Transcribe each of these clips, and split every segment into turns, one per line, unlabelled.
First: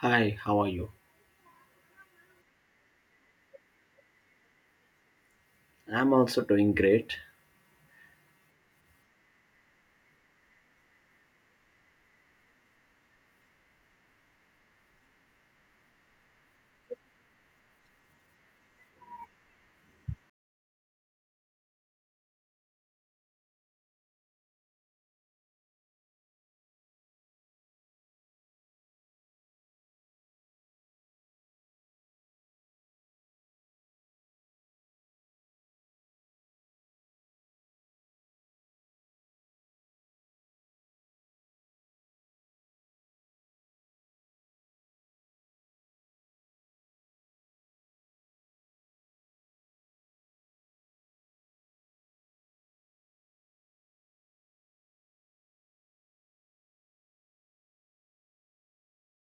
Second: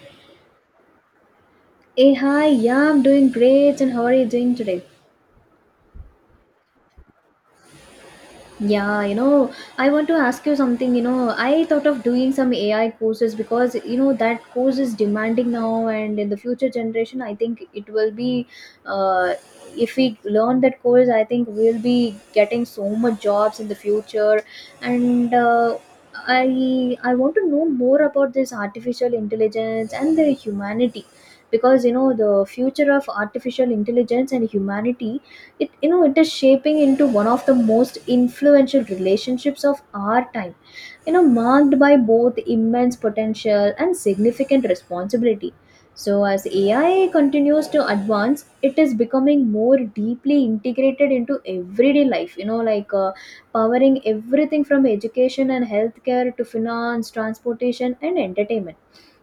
Hi, how are you?
Hey, hi, yeah, I'm doing great. And how are you doing today?
I'm also doing great.
Yeah, you know, I want to ask you something. You know, I thought of doing some AI courses because, you know, that course is demanding now, and in the future generation, I think it will be, uh, if we learn that course, I think we'll be getting so much jobs in the future. And, uh, I want to know more about this artificial intelligence and the humanity, because you know the future of artificial intelligence and humanity, it you know it is shaping into one of the most influential relationships of our time, you know, marked by both immense potential and significant responsibility. So as AI continues to advance, it is becoming more deeply integrated into everyday life, you know, powering everything from education and healthcare to finance, transportation, and entertainment.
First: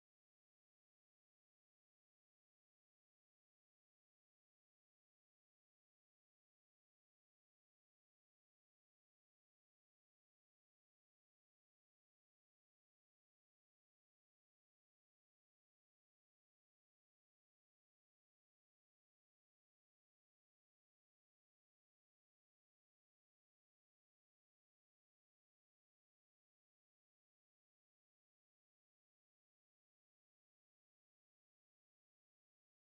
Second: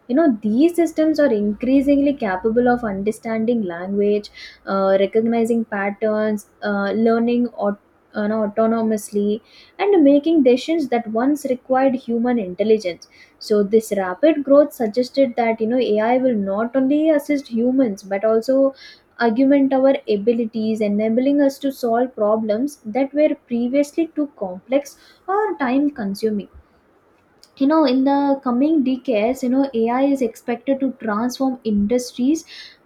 You know, these systems are increasingly capable of understanding language, recognizing patterns, learning aut- you know, autonomously and making decisions that once required human intelligence. So this rapid growth suggested that, you know, AI will not only assist humans but also augment our abilities, enabling us to solve problems that were previously too complex or time consuming. You know, in the coming decades, you know, AI is expected to transform industries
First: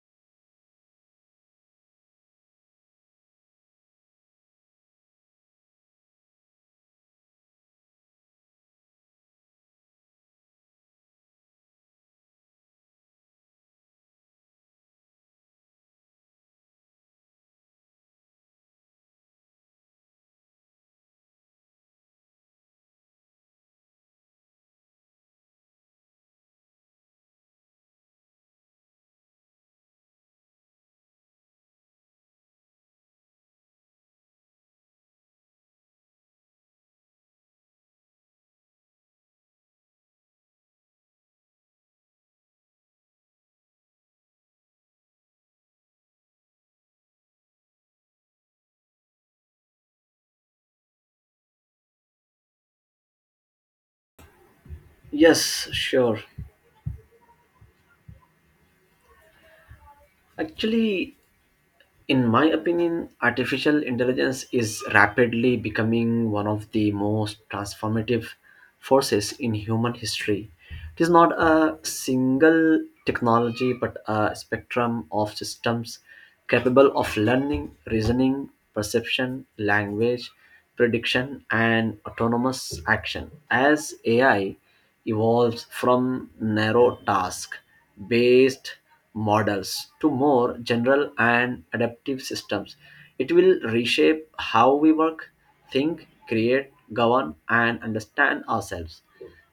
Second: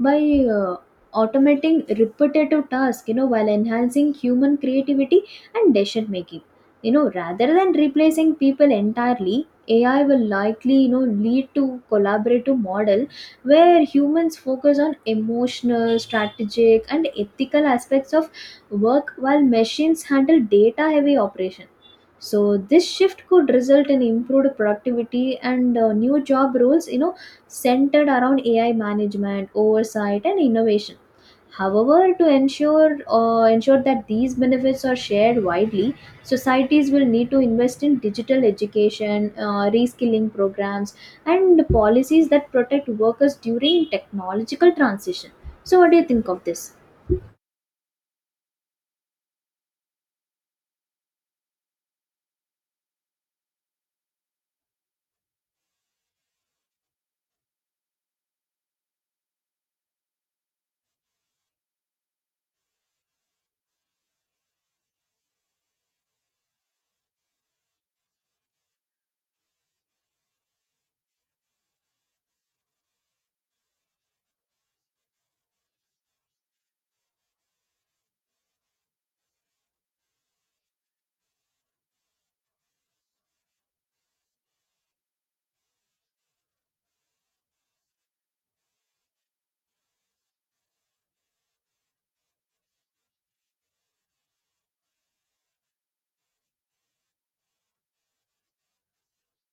by uh, automating repetitive tasks, you know, while enhancing human creativity and decision making, you know, rather than replacing people entirely. AI will likely, you know, lead to collaborative model where humans focus on emotional, strategic, and ethical aspects of work, while machines handle data heavy operation. So this shift could result in improved productivity and new job roles, you know, centered around AI management, oversight, and innovation. However, to ensure that these benefits are shared widely, societies will need to invest in digital education, reskilling programs, and policies that protect workers during technological transition. So what do you think of this?
Yes, sure. Actually, in my opinion, artificial intelligence is rapidly becoming one of the most transformative forces in human history. It is not a single technology but a spectrum of systems capable of learning, reasoning, perception, language, prediction, and autonomous action. As AI evolves from narrow task based models to more general and adaptive systems, it will reshape how we work, think, create, govern, and understand ourselves.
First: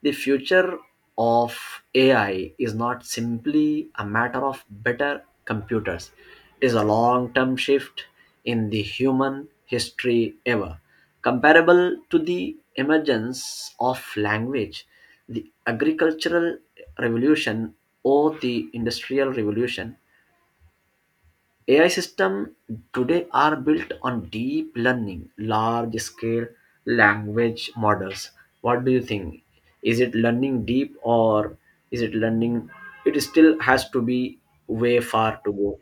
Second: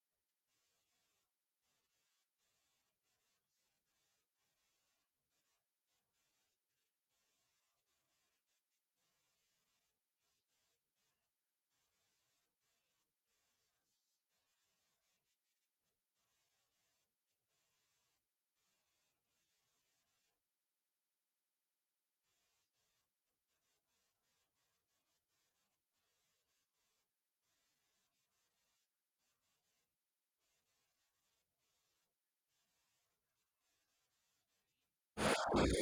The future of AI is not simply a matter of better computers, it is a long term shift in the human history ever. Comparable to the emergence of language, the agricultural revolution, or the industrial revolution, AI systems today are built on deep learning, large scale language models. What do you think? Is it learning deep or is it learning? It still has to be way far to go.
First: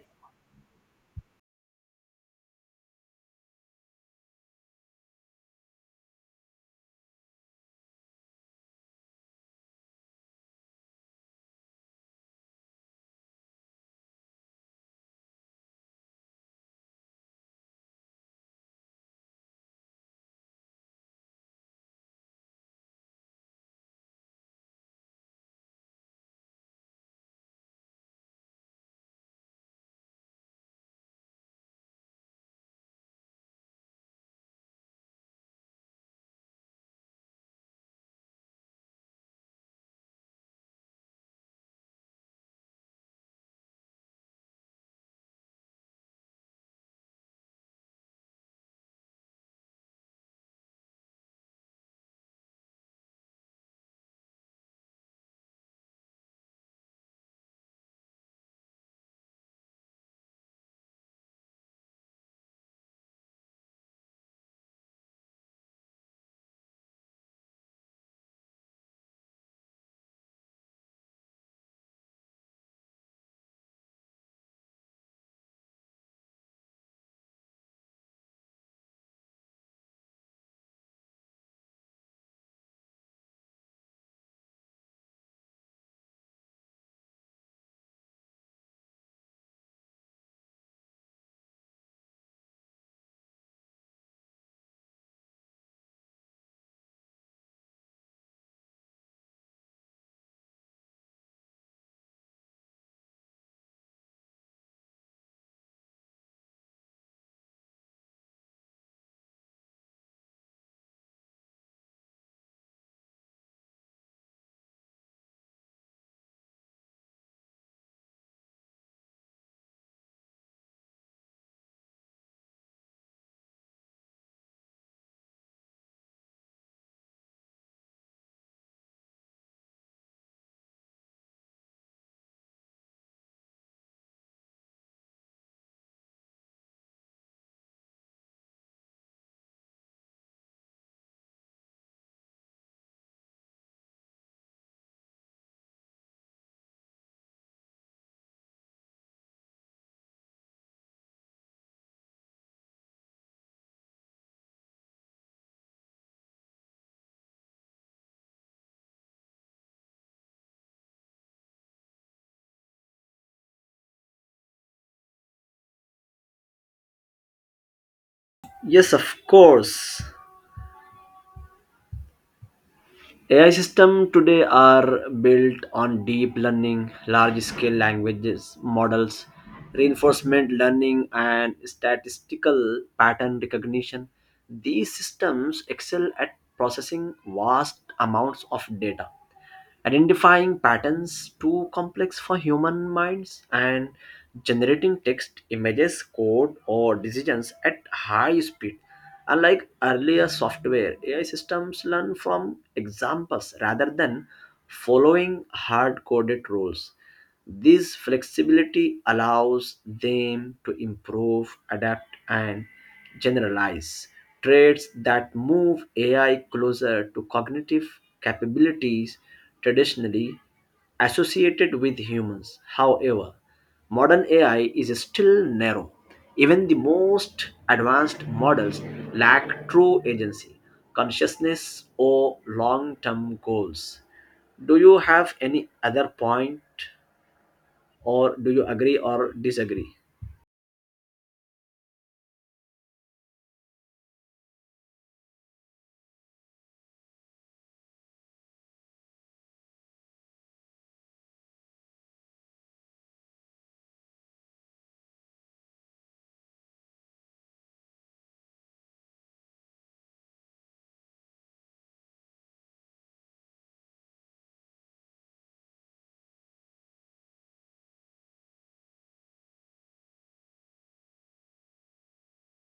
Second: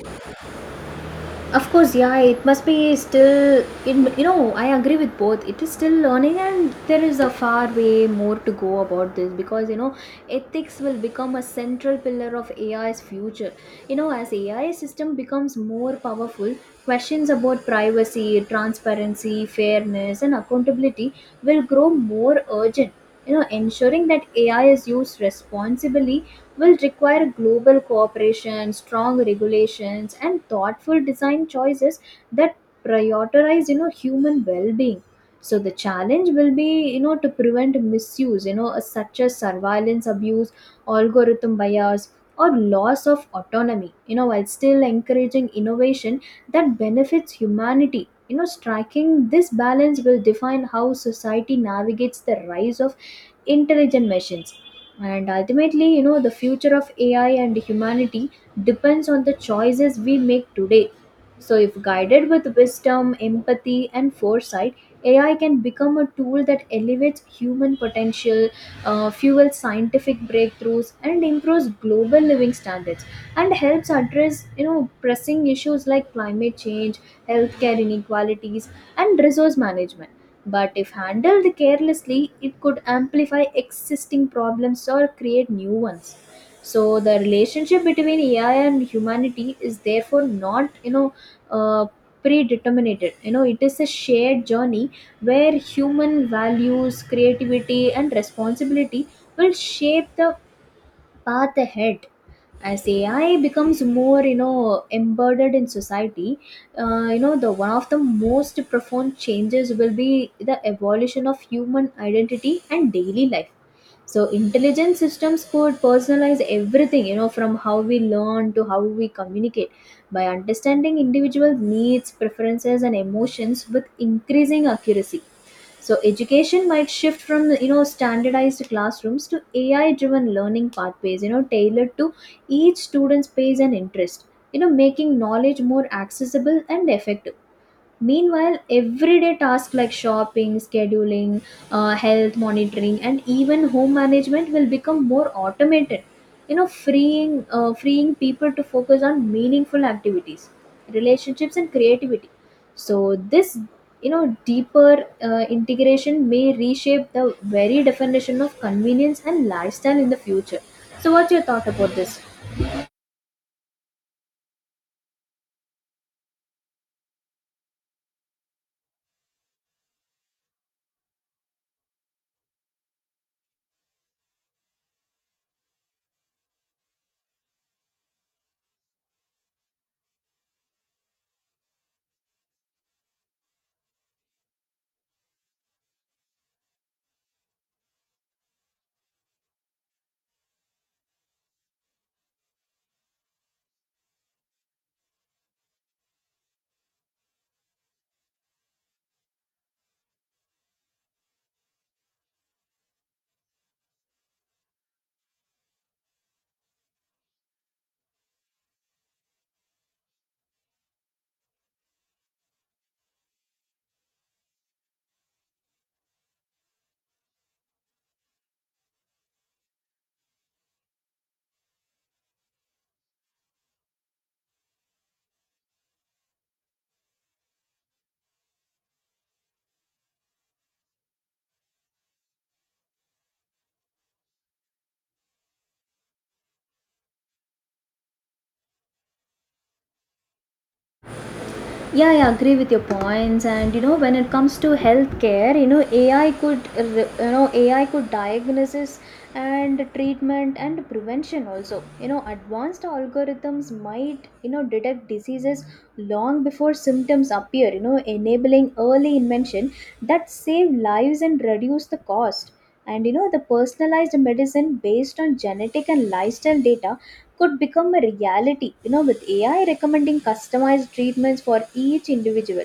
Of course, yeah, it must be still, it, you know, I agree with both. It is still learning, and there is a far way more to go about this, because, you know, ethics will become a central pillar of AI's future. You know, as AI system becomes more powerful, questions about privacy, transparency, fairness, and accountability will grow more urgent. You know, ensuring that AI is used responsibly will require global cooperation, strong regulations, and thoughtful design choices that prioritize, you know, human well-being. So the challenge will be, you know, to prevent misuse, such as surveillance abuse, algorithm bias, or loss of autonomy, you know, while still encouraging innovation that benefits humanity. You know, striking this balance will define how society navigates the rise of intelligent machines, and ultimately, you know, the future of AI and humanity depends on the choices we make today. So, if guided with wisdom, empathy, and foresight, AI can become a tool that elevates human potential, fuels scientific breakthroughs, and improves global living standards, and helps address, you know, pressing issues like climate change, healthcare inequalities, and resource management. But if handled carelessly, it could amplify existing problems or create new ones. So the relationship between AI and humanity is therefore not, uh, predetermined. You know, it is a shared journey where human values, creativity, and responsibility will shape the path ahead as AI becomes more, you know, embedded in society. You know, the one of the most profound changes will be the evolution of human identity and daily life. So intelligent systems could personalize everything, you know, from how we learn to how we communicate, by understanding individual needs, preferences, and emotions with increasing accuracy. So education might shift from, you know, standardized classrooms to AI driven learning pathways, you know, tailored to each student's pace and interest, you know, making knowledge more accessible and effective. Meanwhile, everyday tasks like shopping, scheduling, health monitoring, and even home management will become more automated, you know, freeing people to focus on meaningful activities, relationships, and creativity. So this, you know, deeper integration may reshape the very definition of convenience and lifestyle in the future. So, what's your thought about this?
Yes, of course. AI systems today are built on deep learning, large scale languages models, reinforcement learning, and statistical pattern recognition. These systems excel at processing vast amounts of data, identifying patterns too complex for human minds, and generating text, images, code, or decisions at high speed. Unlike earlier software, AI systems learn from examples rather than following hard coded rules. This flexibility allows them to improve, adapt, and generalize, traits that move AI closer to cognitive capabilities traditionally associated with humans. However, modern AI is still narrow. Even the most advanced models lack true agency, consciousness, or long term goals. Do you have any other point, or do you agree or disagree?
Yeah, I agree with your points. And you know, when it comes to healthcare, you know, AI could diagnosis and treatment and prevention also. You know, advanced algorithms might, you know, detect diseases long before symptoms appear, you know, enabling early intervention that save lives and reduce the cost. And you know, the personalized medicine based on genetic and lifestyle data could become a reality, you know, with AI recommending customized treatments for each individual.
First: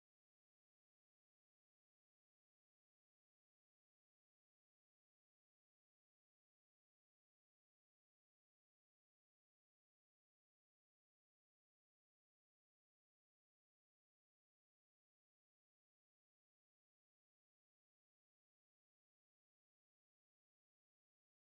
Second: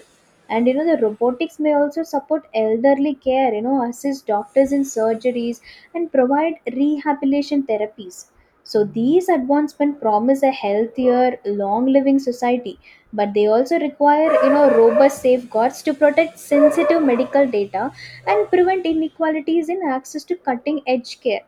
And you know, the robotics may also support elderly care, you know, assist doctors in surgeries and provide rehabilitation therapies. So these advancements promise a healthier, long living society, but they also require, you know, robust safeguards to protect sensitive medical data and prevent inequalities in access to cutting edge care.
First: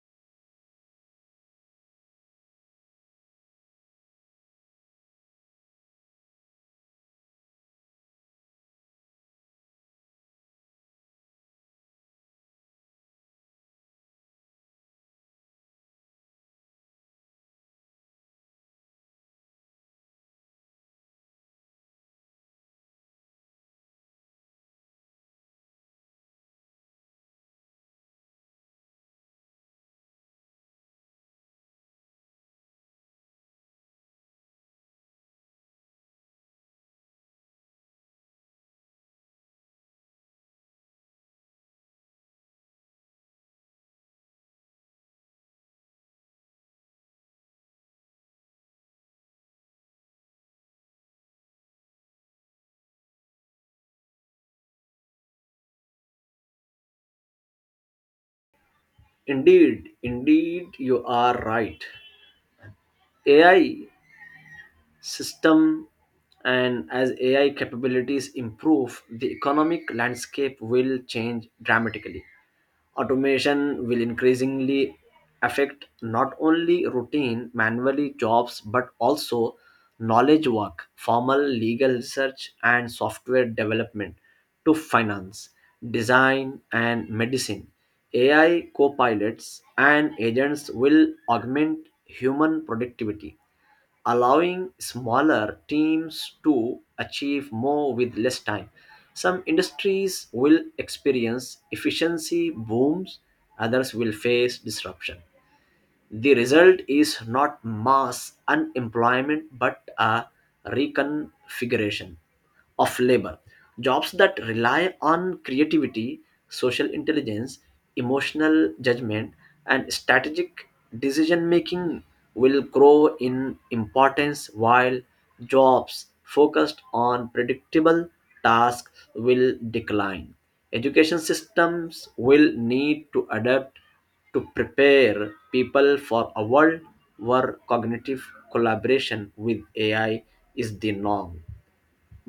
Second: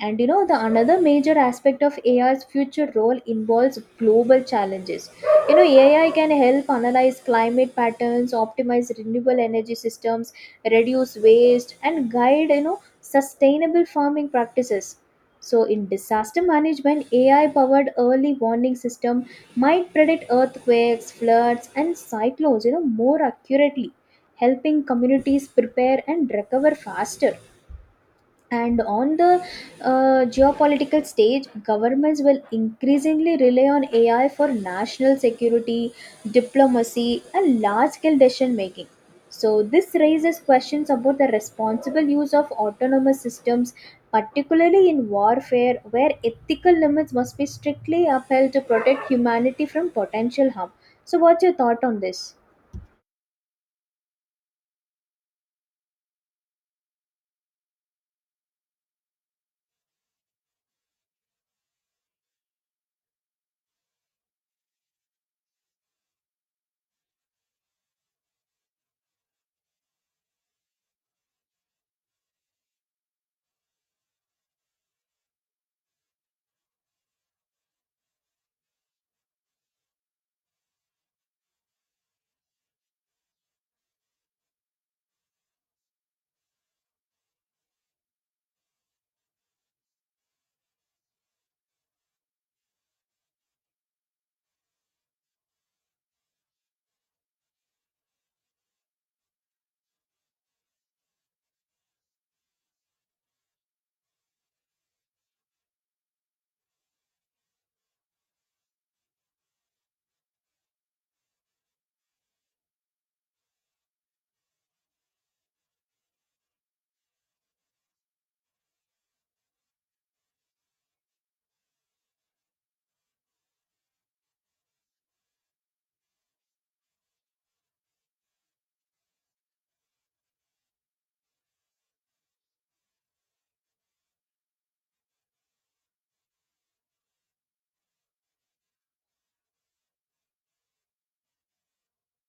And you know, the another major aspect of AI's future role involves global challenges. You know, AI can help analyze climate patterns, optimize renewable energy systems, reduce waste, and guide, you know, sustainable farming practices. So, in disaster management, AI powered early warning system might predict earthquakes, floods, and cyclones, you know, more accurately, helping communities prepare and recover faster. And on the geopolitical stage, governments will increasingly rely on AI for national security, diplomacy, and large scale decision making. So this raises questions about the responsible use of autonomous systems, particularly in warfare, where ethical limits must be strictly upheld to protect humanity from potential harm. So what's your thought on this?
Indeed, indeed, you are right. AI system, and as AI capabilities improve, the economic landscape will change dramatically. Automation will increasingly affect not only routine manually jobs but also knowledge work, formal legal research, and software development, to finance, design, and medicine. AI co-pilots and agents will augment human productivity, allowing smaller teams to achieve more with less time. Some industries will experience efficiency booms, others will face disruption. The result is not mass unemployment but a reconfiguration of labor. Jobs that rely on creativity, social intelligence, emotional judgment, and strategic decision making will grow in importance, while jobs focused on predictable tasks will decline. Education systems will need to adapt to prepare people for a world where cognitive collaboration with AI is the norm.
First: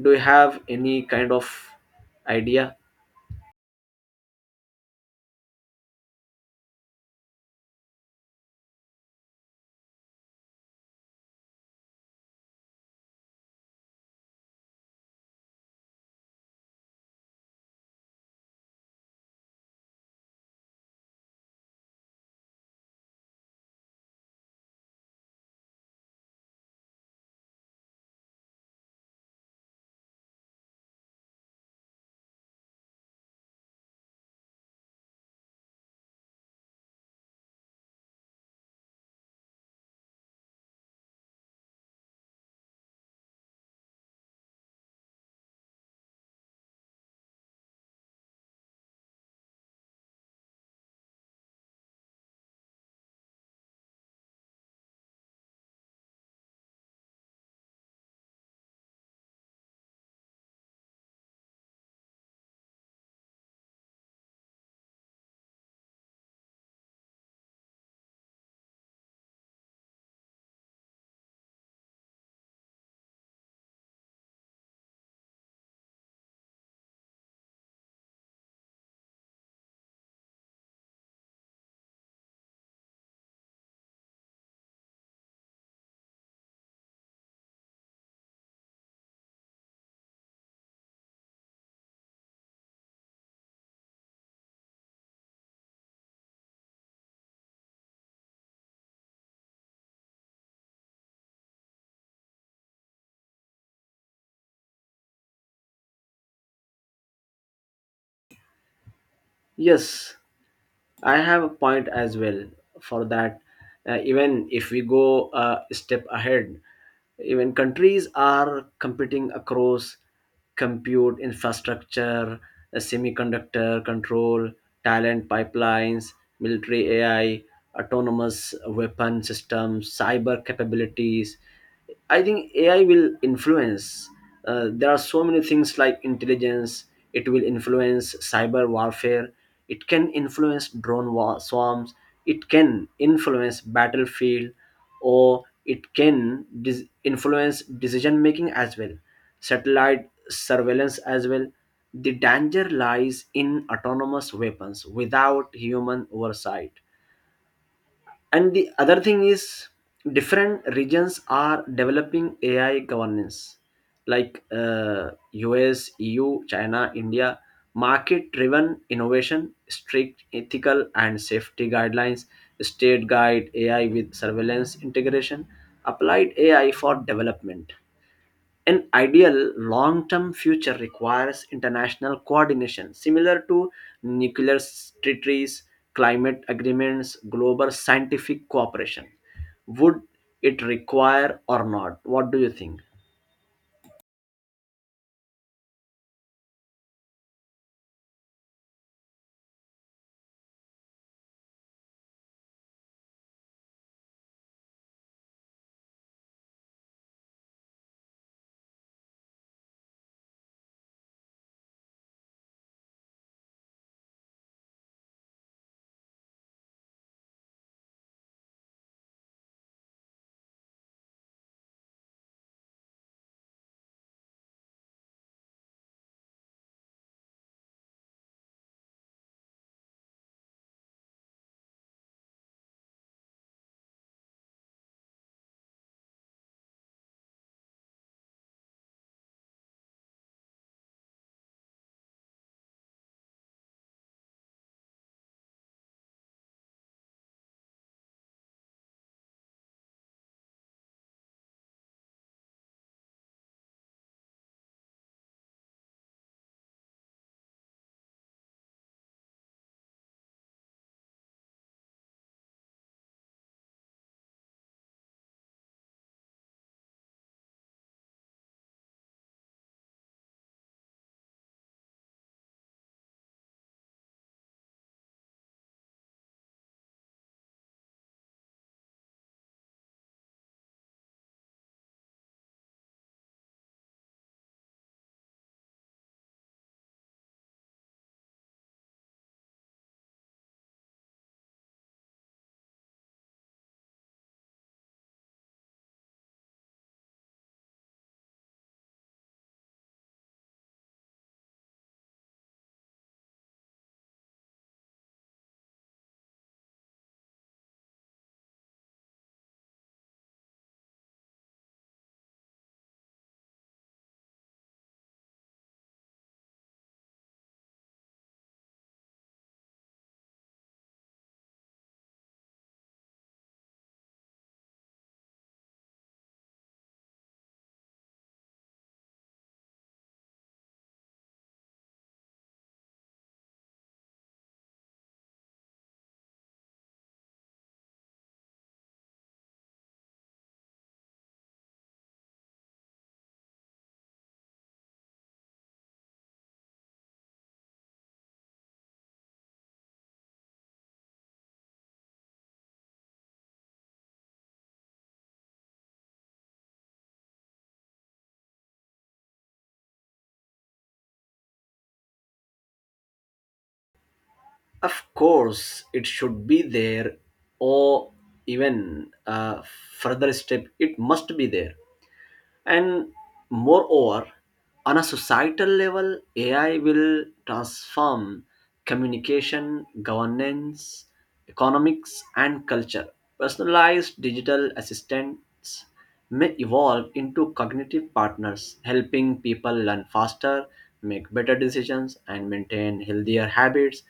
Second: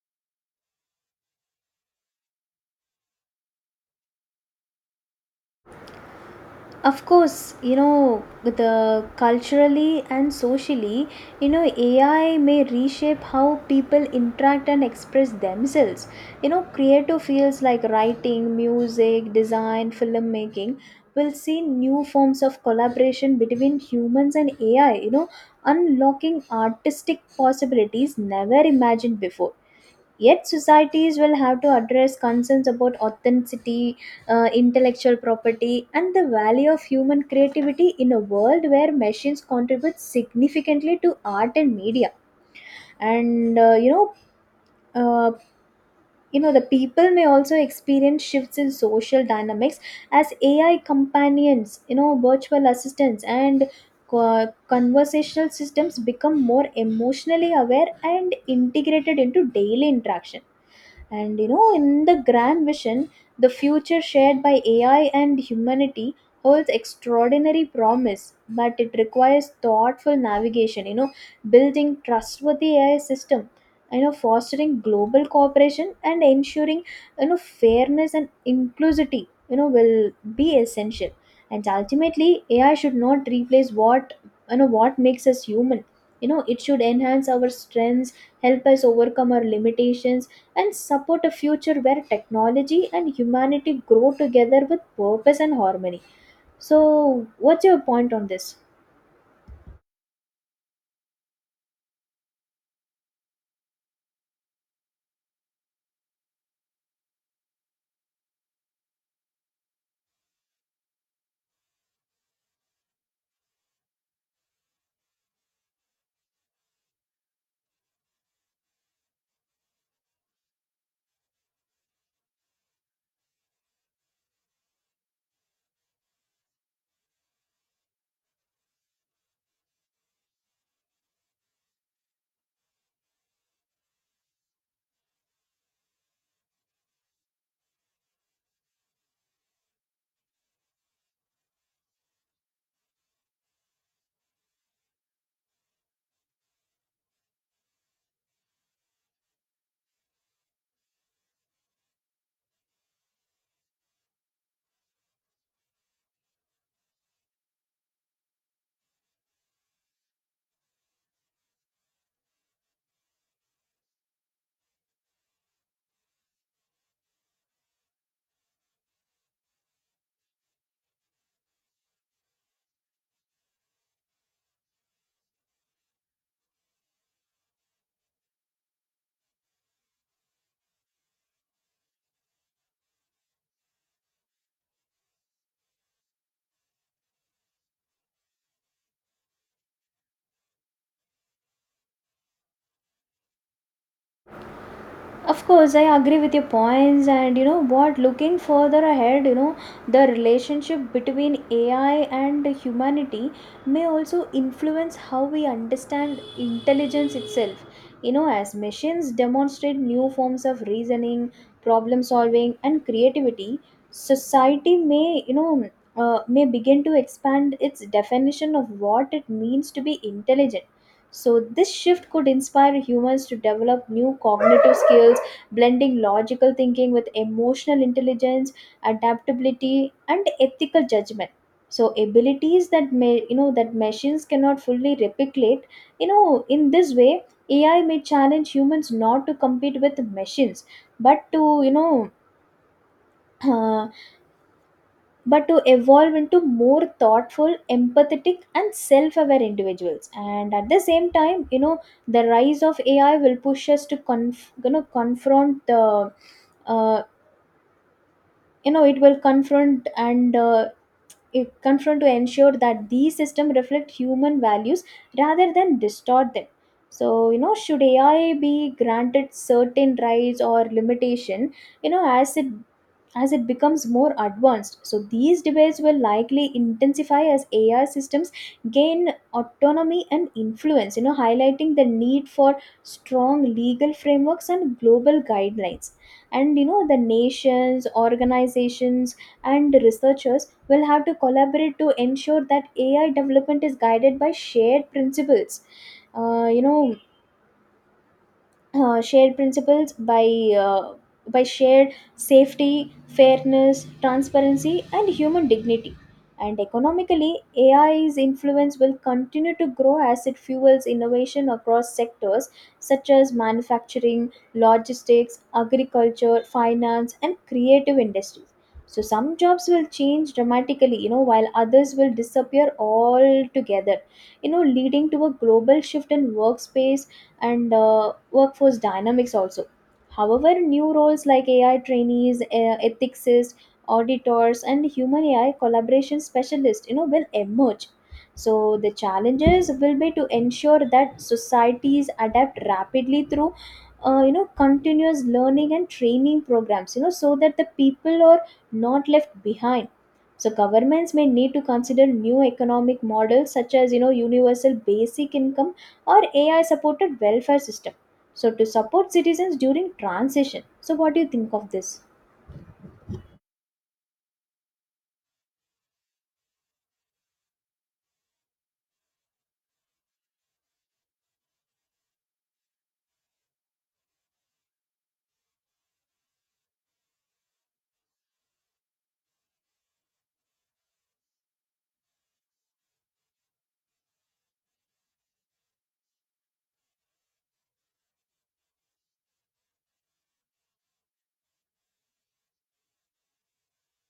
Do you have any kind of idea?
Of course, you know, the culturally and socially, you know, AI may reshape how people interact and express themselves. You know, creative fields like writing, music, design, filmmaking will see new forms of collaboration between humans and AI, you know, unlocking artistic possibilities never imagined before. Yet, societies will have to address concerns about authenticity, intellectual property, and the value of human creativity in a world where machines contribute significantly to art and media. And uh, you know, uh, you know, the people may also experience shifts in social dynamics as AI companions, you know, virtual assistants, and conversational systems become more emotionally aware and integrated into daily interaction. And you know, in the grand vision, the future shared by AI and humanity holds extraordinary promise, but it requires thoughtful navigation. You know, building trustworthy AI system, you know, fostering global cooperation and ensuring, you know, fairness and inclusivity, you know, will be essential. And ultimately, AI should not replace what makes us human. You know, it should enhance our strengths, help us overcome our limitations, and support a future where technology and humanity grow together with purpose and harmony. So what's your point on this?
Yes, I have a point as well for that. Even if we go a step ahead, even countries are competing across compute infrastructure, semiconductor control, talent pipelines, military AI, autonomous weapon systems, cyber capabilities. I think AI will influence. There are so many things like intelligence. It will influence cyber warfare. It can influence drone war swarms. It can influence battlefield, or it can influence decision making as well. Satellite surveillance as well. The danger lies in autonomous weapons without human oversight. And the other thing is, different regions are developing AI governance, like US, EU, China, India, market driven innovation, strict ethical and safety guidelines, state guide AI with surveillance integration, applied AI for development. An ideal long term future requires international coordination, similar to nuclear treaties, climate agreements, global scientific cooperation. Would it require or not? What do you think?
Of course, I agree with your points. And you know what, looking further ahead, you know, the relationship between AI and humanity may also influence how we understand intelligence itself. You know, as machines demonstrate new forms of reasoning, problem solving, and creativity, society may begin to expand its definition of what it means to be intelligent. So, this shift could inspire humans to develop new cognitive skills, blending logical thinking with emotional intelligence, adaptability, and ethical judgment. So, abilities that may, you know, that machines cannot fully replicate. You know, in this way, AI may challenge humans not to compete with machines, but to but to evolve into more thoughtful, empathetic, and self-aware individuals. And at the same time, you know, the rise of AI will push us to confront the, uh, it will confront, and it confront to ensure that these systems reflect human values rather than distort them. So, you know, should AI be granted certain rights or limitation, you know, as it becomes more advanced. So, these debates will likely intensify as AI systems gain autonomy and influence, you know, highlighting the need for strong legal frameworks and global guidelines. And, you know, the nations, organizations, and researchers will have to collaborate to ensure that AI development is guided by shared principles. Uh, you know, uh, shared principles by uh, by shared safety, fairness, transparency, and human dignity. And economically, AI's influence will continue to grow as it fuels innovation across sectors such as manufacturing, logistics, agriculture, finance, and creative industries. So, some jobs will change dramatically, you know, while others will disappear altogether, you know, leading to a global shift in workspace and workforce dynamics also. However, new roles like AI trainees, ethicists, auditors, and human AI collaboration specialists, you know, will emerge. So the challenges will be to ensure that societies adapt rapidly through, you know, continuous learning and training programs, you know, so that the people are not left behind. So governments may need to consider new economic models such as universal basic income or AI supported welfare system. So to support citizens during transition. So what do you think of this?
Of course, it should be there, or even a further step, it must be there. And moreover, on a societal level, AI will transform communication, governance, economics, and culture. Personalized digital assistants may evolve into cognitive partners, helping people learn faster, make better decisions, and maintain healthier habits.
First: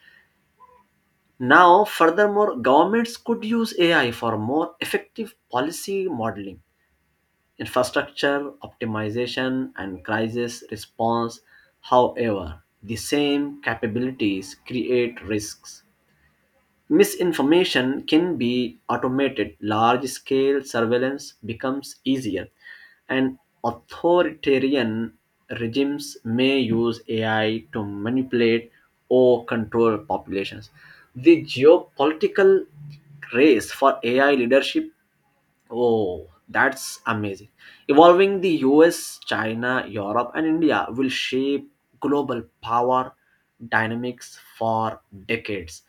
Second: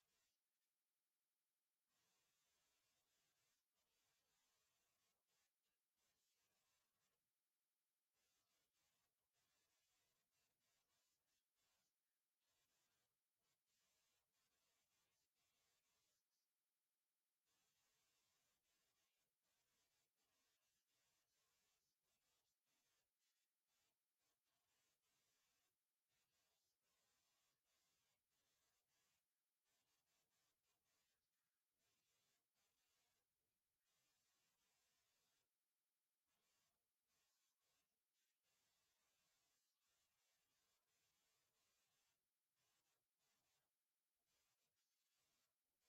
Now, furthermore, governments could use AI for more effective policy modeling, infrastructure optimization, and crisis response. However, the same capabilities create risks. Misinformation can be automated, large scale surveillance becomes easier, and authoritarian regimes may use AI to manipulate or control populations. The geopolitical race for AI leadership. Oh, that's amazing. Evolving the US, China, Europe, and India will shape global power dynamics for decades.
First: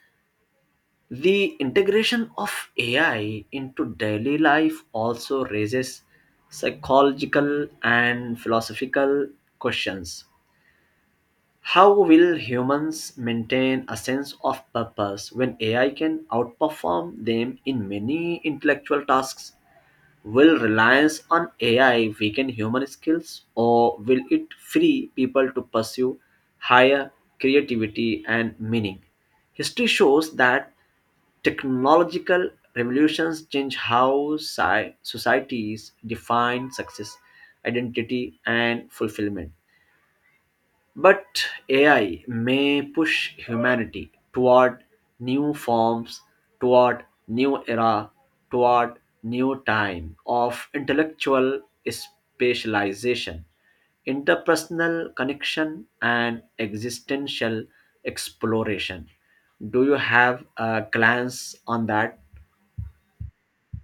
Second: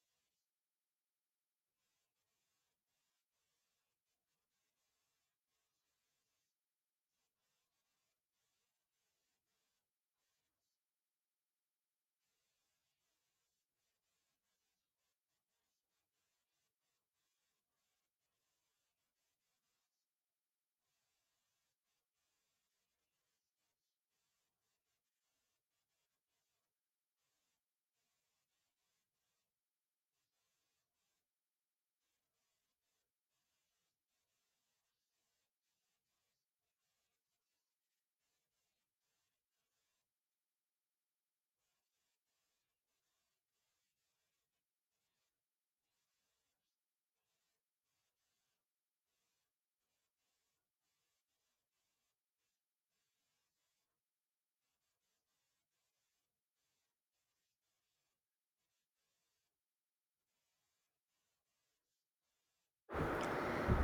The integration of AI into daily life also raises psychological and philosophical questions. How will humans maintain a sense of purpose when AI can outperform them in many intellectual tasks? Will reliance on AI weaken human skills, or will it free people to pursue higher creativity and meaning? History shows that technological revolutions change how societies define success, identity, and fulfillment. But AI may push humanity toward new forms, toward new era, toward new time of intellectual specialization, interpersonal connection, and existential exploration. Do you have a glance on that?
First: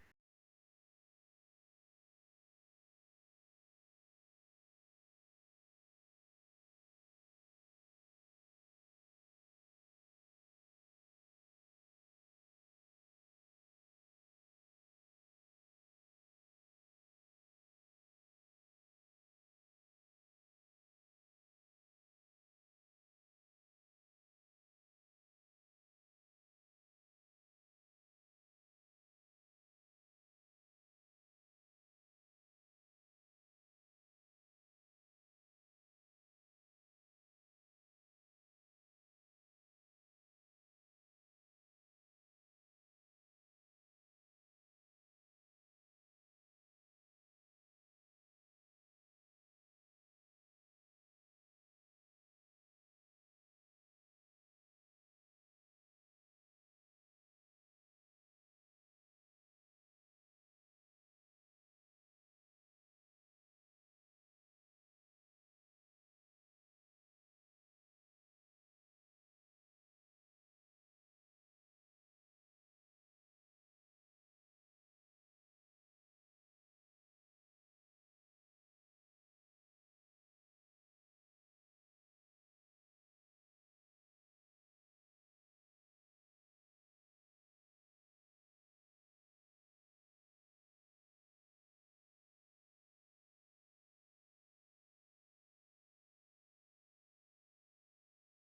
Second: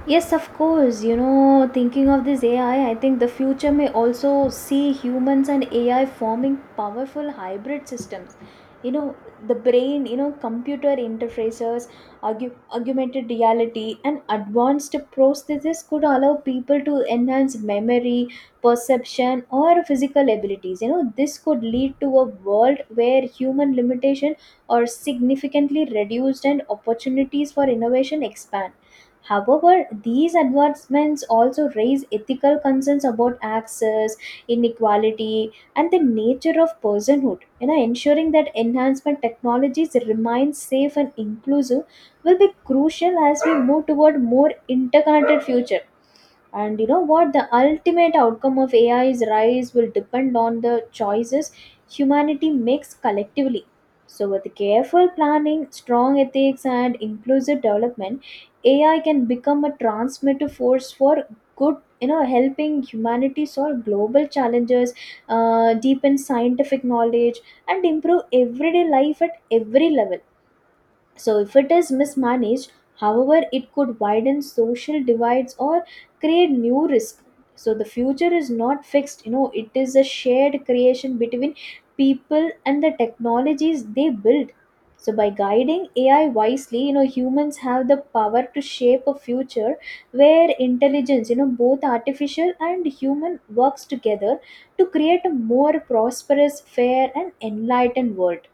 Yes, of course. Thinking of this AI, I think the future may also see humans and AI forming powerful hybrid systems. You know, the brain, computer interfaces, argu- augmented reality, and advanced prosthesis could allow people to enhance memory, perception, or physical abilities. This could lead to a world where human limitation are significantly reduced and opportunities for innovation expand. However, these advancements also raise ethical concerns about access, inequality, and the nature of personhood. Ensuring that enhancement technologies remain safe and inclusive will be crucial as we move toward more interconnected future. And you know what, the ultimate outcome of AI's rise will depend on the choices humanity makes collectively. So with careful planning, strong ethics, and inclusive development, AI can become a transformative force for good, helping humanity solve global challenges, deepen scientific knowledge, and improve everyday life at every level. So, if it is mismanaged, however, it could widen social divides or create new risk. So, the future is not fixed, it is a shared creation between people and the technologies they build. So, by guiding AI wisely, humans have the power to shape a future where intelligence, both artificial and human, works together to create a more prosperous, fair, and enlightened world.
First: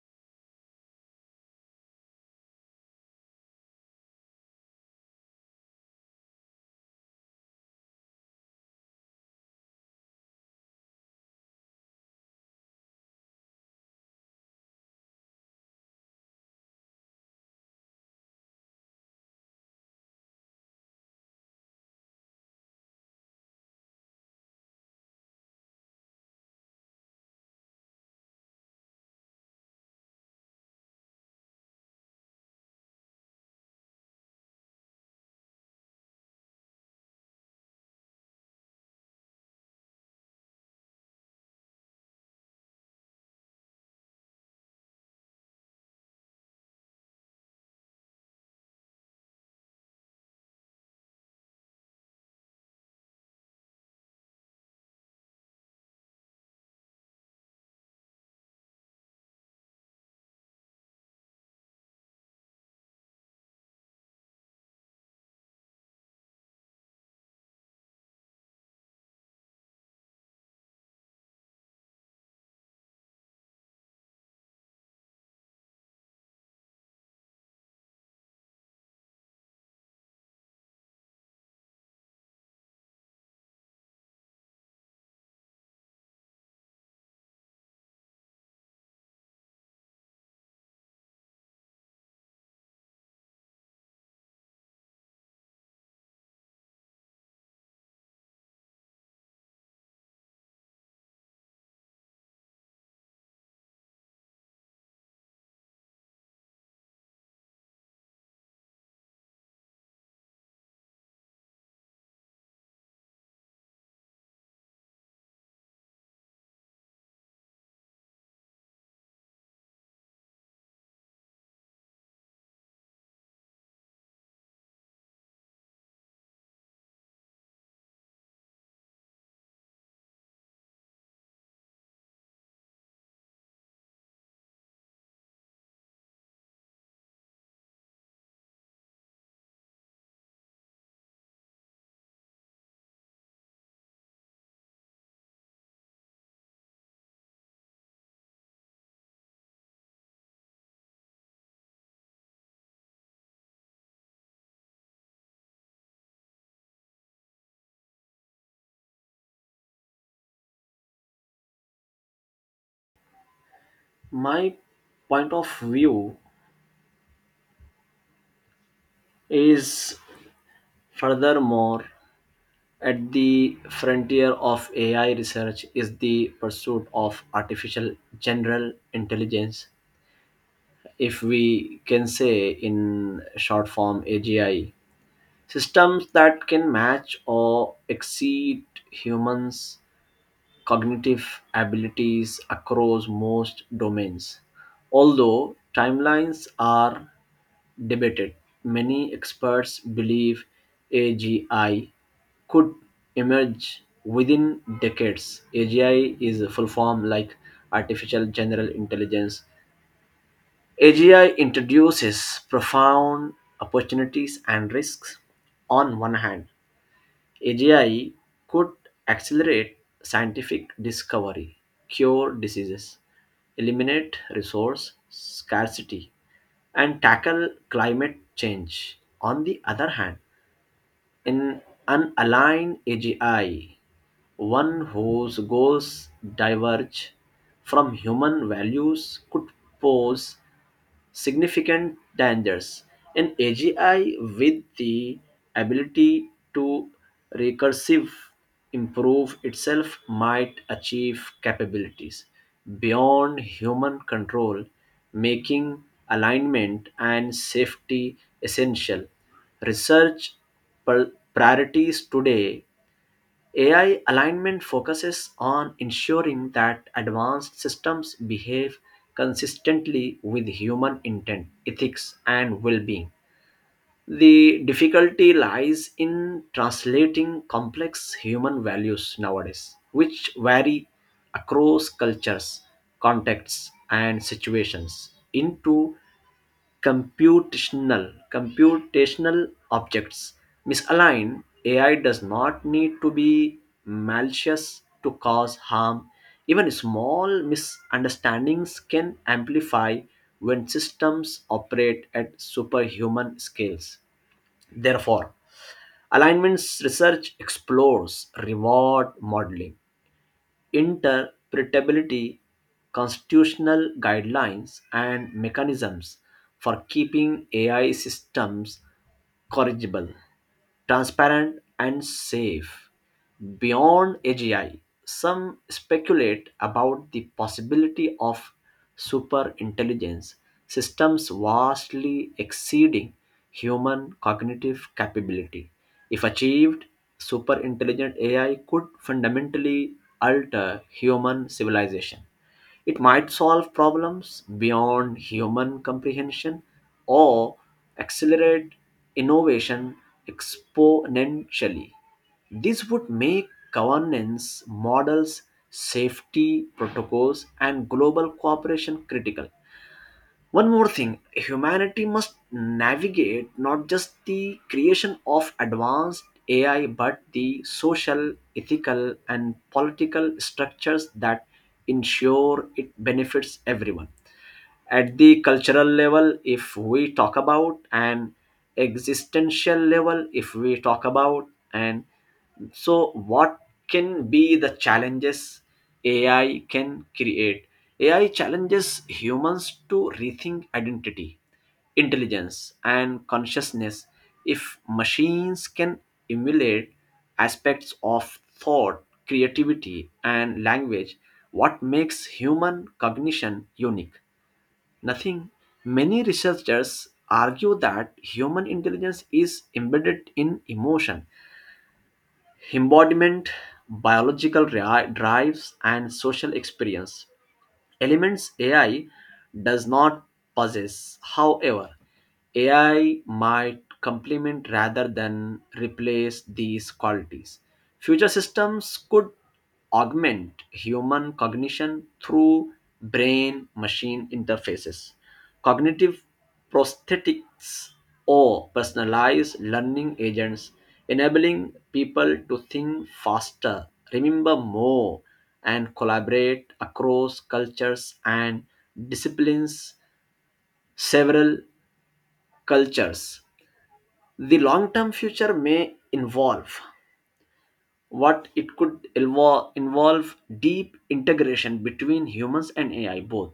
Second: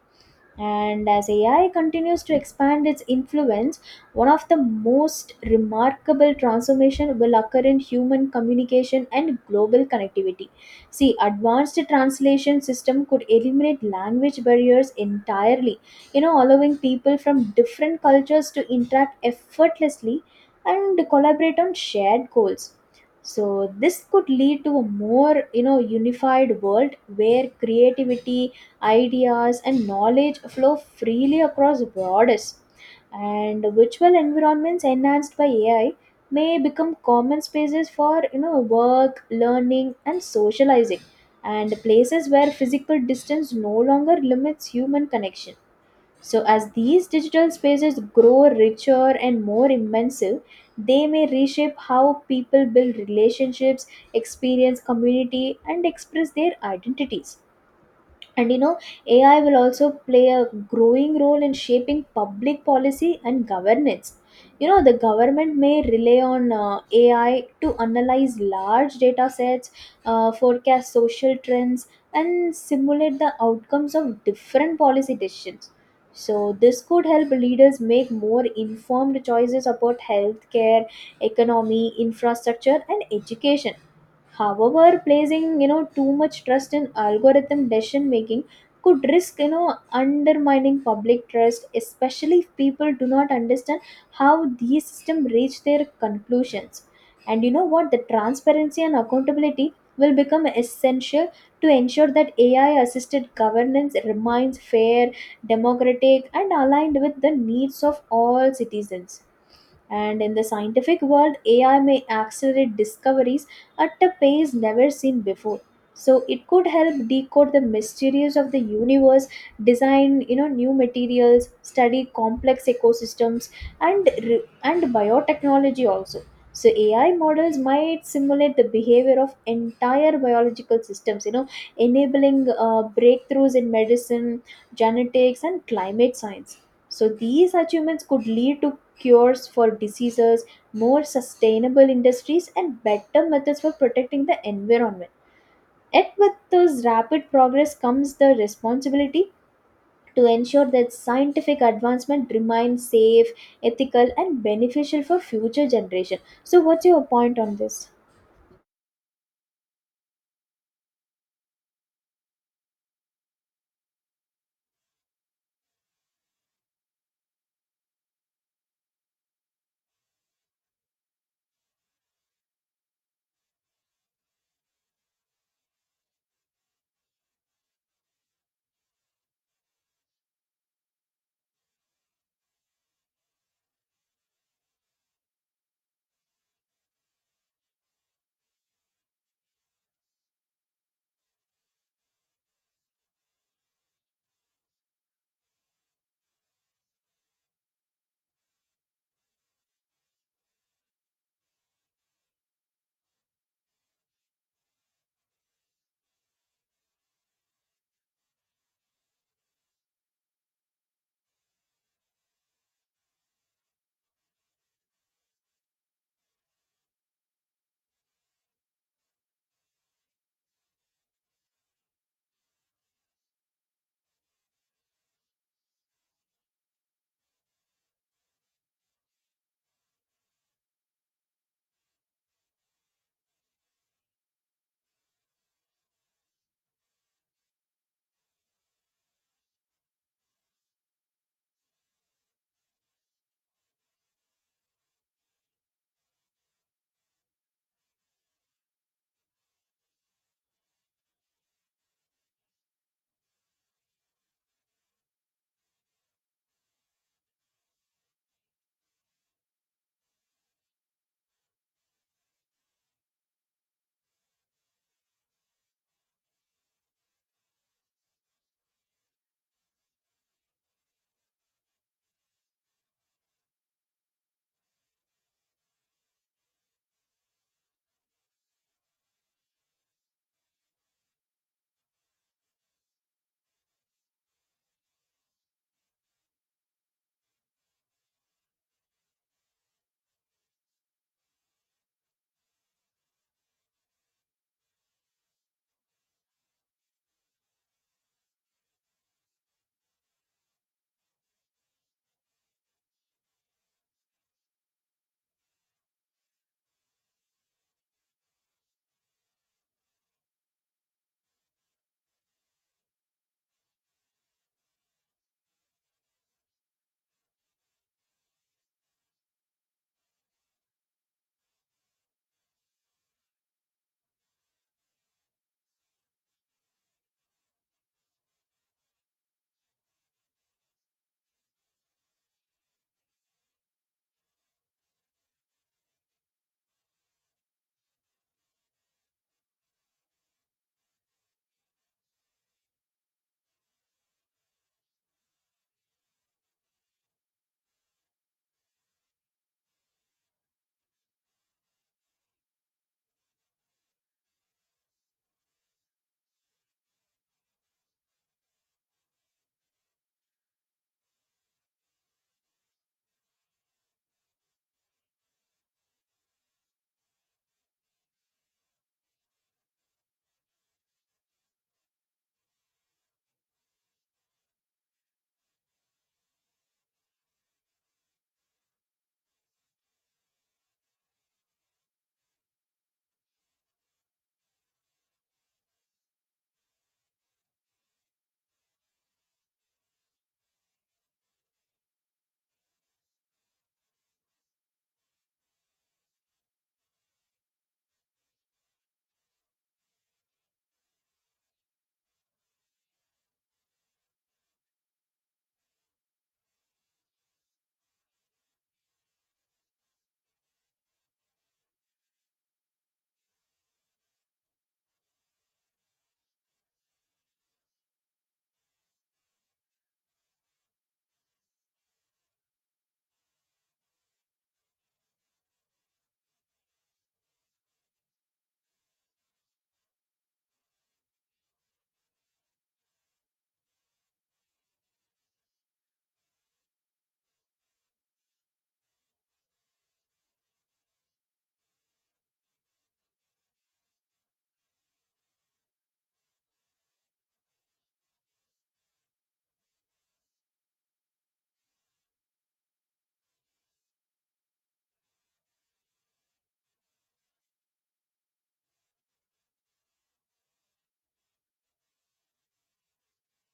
And as AI continues to expand its influence, one of the most remarkable transformation will occur in human communication and global connectivity. See, advanced translation system could eliminate language barriers entirely, allowing people from different cultures to interact effortlessly and collaborate on shared goals. So this could lead to a more, unified world where creativity, ideas, and knowledge flow freely across borders. And virtual environments enhanced by AI may become common spaces for work, learning, and socializing, and places where physical distance no longer limits human connection. So as these digital spaces grow richer and more immersive, they may reshape how people build relationships, experience community, and express their identities. And AI will also play a growing role in shaping public policy and governance. The government may rely on AI to analyze large data sets, forecast social trends, and simulate the outcomes of different policy decisions. So, this could help leaders make more informed choices about healthcare, economy, infrastructure, and education. However, placing too much trust in algorithm decision making could risk undermining public trust, especially if people do not understand how these systems reach their conclusions. And you know what? The transparency and accountability will become essential to ensure that AI assisted governance remains fair, democratic, and aligned with the needs of all citizens. And in the scientific world, AI may accelerate discoveries at a pace never seen before. So it could help decode the mysteries of the universe, design new materials, study complex ecosystems, and biotechnology also. So AI models might simulate the behavior of entire biological systems, enabling breakthroughs in medicine, genetics, and climate science. So these achievements could lead to cures for diseases, more sustainable industries, and better methods for protecting the environment. Yet, with those rapid progress comes the responsibility to ensure that scientific advancement remains safe, ethical, and beneficial for future generation. So, what's your point on this?
My point of view is furthermore. At the frontier of AI research is the pursuit of artificial general intelligence, if we can say in short form AGI, systems that can match or exceed humans' cognitive abilities across most domains. Although timelines are debated, many experts believe AGI could emerge within decades. AGI is a full form like artificial general intelligence. AGI introduces profound opportunities and risks. On one hand, AGI could accelerate scientific discovery, cure diseases, eliminate resource scarcity, and tackle climate change. On the other hand, an unaligned AGI, one whose goals diverge from human values, could pose significant dangers. An AGI with the ability to recursive improve itself might achieve capabilities beyond human control, making alignment and safety essential. Research priorities today, AI alignment focuses on ensuring that advanced systems behave consistently with human intent, ethics, and well being. The difficulty lies in translating complex human values nowadays, which vary across cultures, contexts, and situations, into computational objects. Misaligned AI does not need to be malicious to cause harm. Even small misunderstandings can amplify when systems operate at superhuman scales. Therefore, alignments research explores reward modeling, interpretability, constitutional guidelines, and mechanisms for keeping AI systems corrigible, transparent, and safe. Beyond AGI, some speculate about the possibility of superintelligence, systems vastly exceeding human cognitive capability. If achieved, super intelligent AI could fundamentally alter human civilization. It might solve problems beyond human comprehension or accelerate innovation exponentially. This would make governance models, safety protocols, and global cooperation critical. One more thing, humanity must navigate not just the creation of advanced AI but the social, ethical, and political structures that ensure it benefits everyone. At the cultural level, if we talk about, and existential level, if we talk about, and so, what can be the challenges AI can create? AI challenges humans to rethink identity, intelligence, and consciousness, if machines can emulate aspects of thought, creativity, and language. What makes human cognition unique? Nothing. Many researchers argue that human intelligence is embedded in emotion, embodiment, biological drives, and social experience, elements AI does not possess. However, AI might complement rather than replace these qualities. Future systems could augment human cognition through brain machine interfaces, cognitive prosthetics, or personalized learning agents, enabling people to think faster, remember more, and collaborate across cultures and disciplines, several cultures. The long term future may involve what it could involve, involve deep integration between humans and AI. Both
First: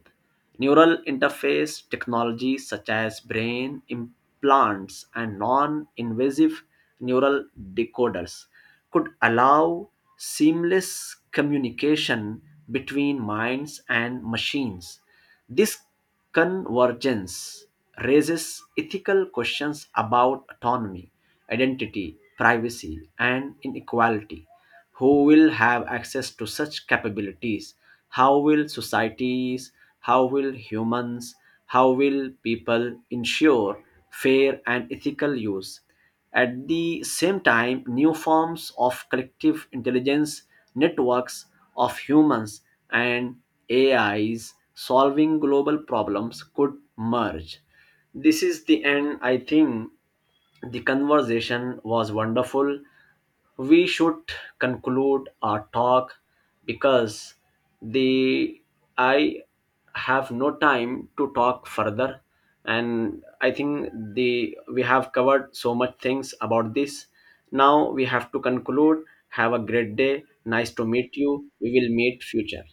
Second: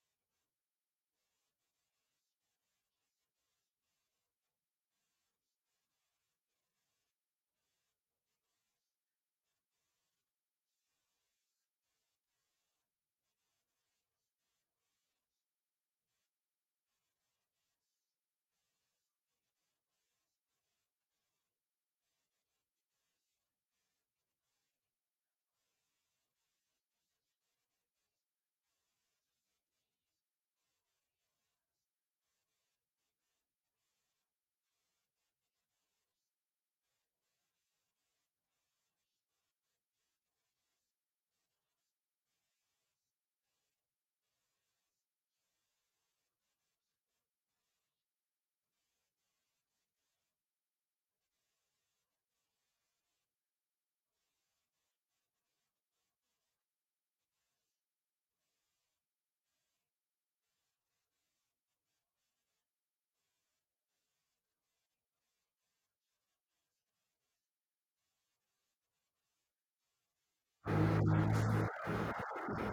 neural interface technologies, such as brain implants and non invasive neural decoders, could allow seamless communication between minds and machines. This convergence raises ethical questions about autonomy, identity, privacy, and inequality. Who will have access to such capabilities? How will societies, how will humans, how will people ensure fair and ethical use? At the same time, new forms of collective intelligence, networks of humans and AIs solving global problems, could merge. This is the end. I think the conversation was wonderful. We should conclude our talk because the I have no time to talk further, and I think the we have covered so much things about this. Now we have to conclude. Have a great day. Nice to meet you. We will meet future.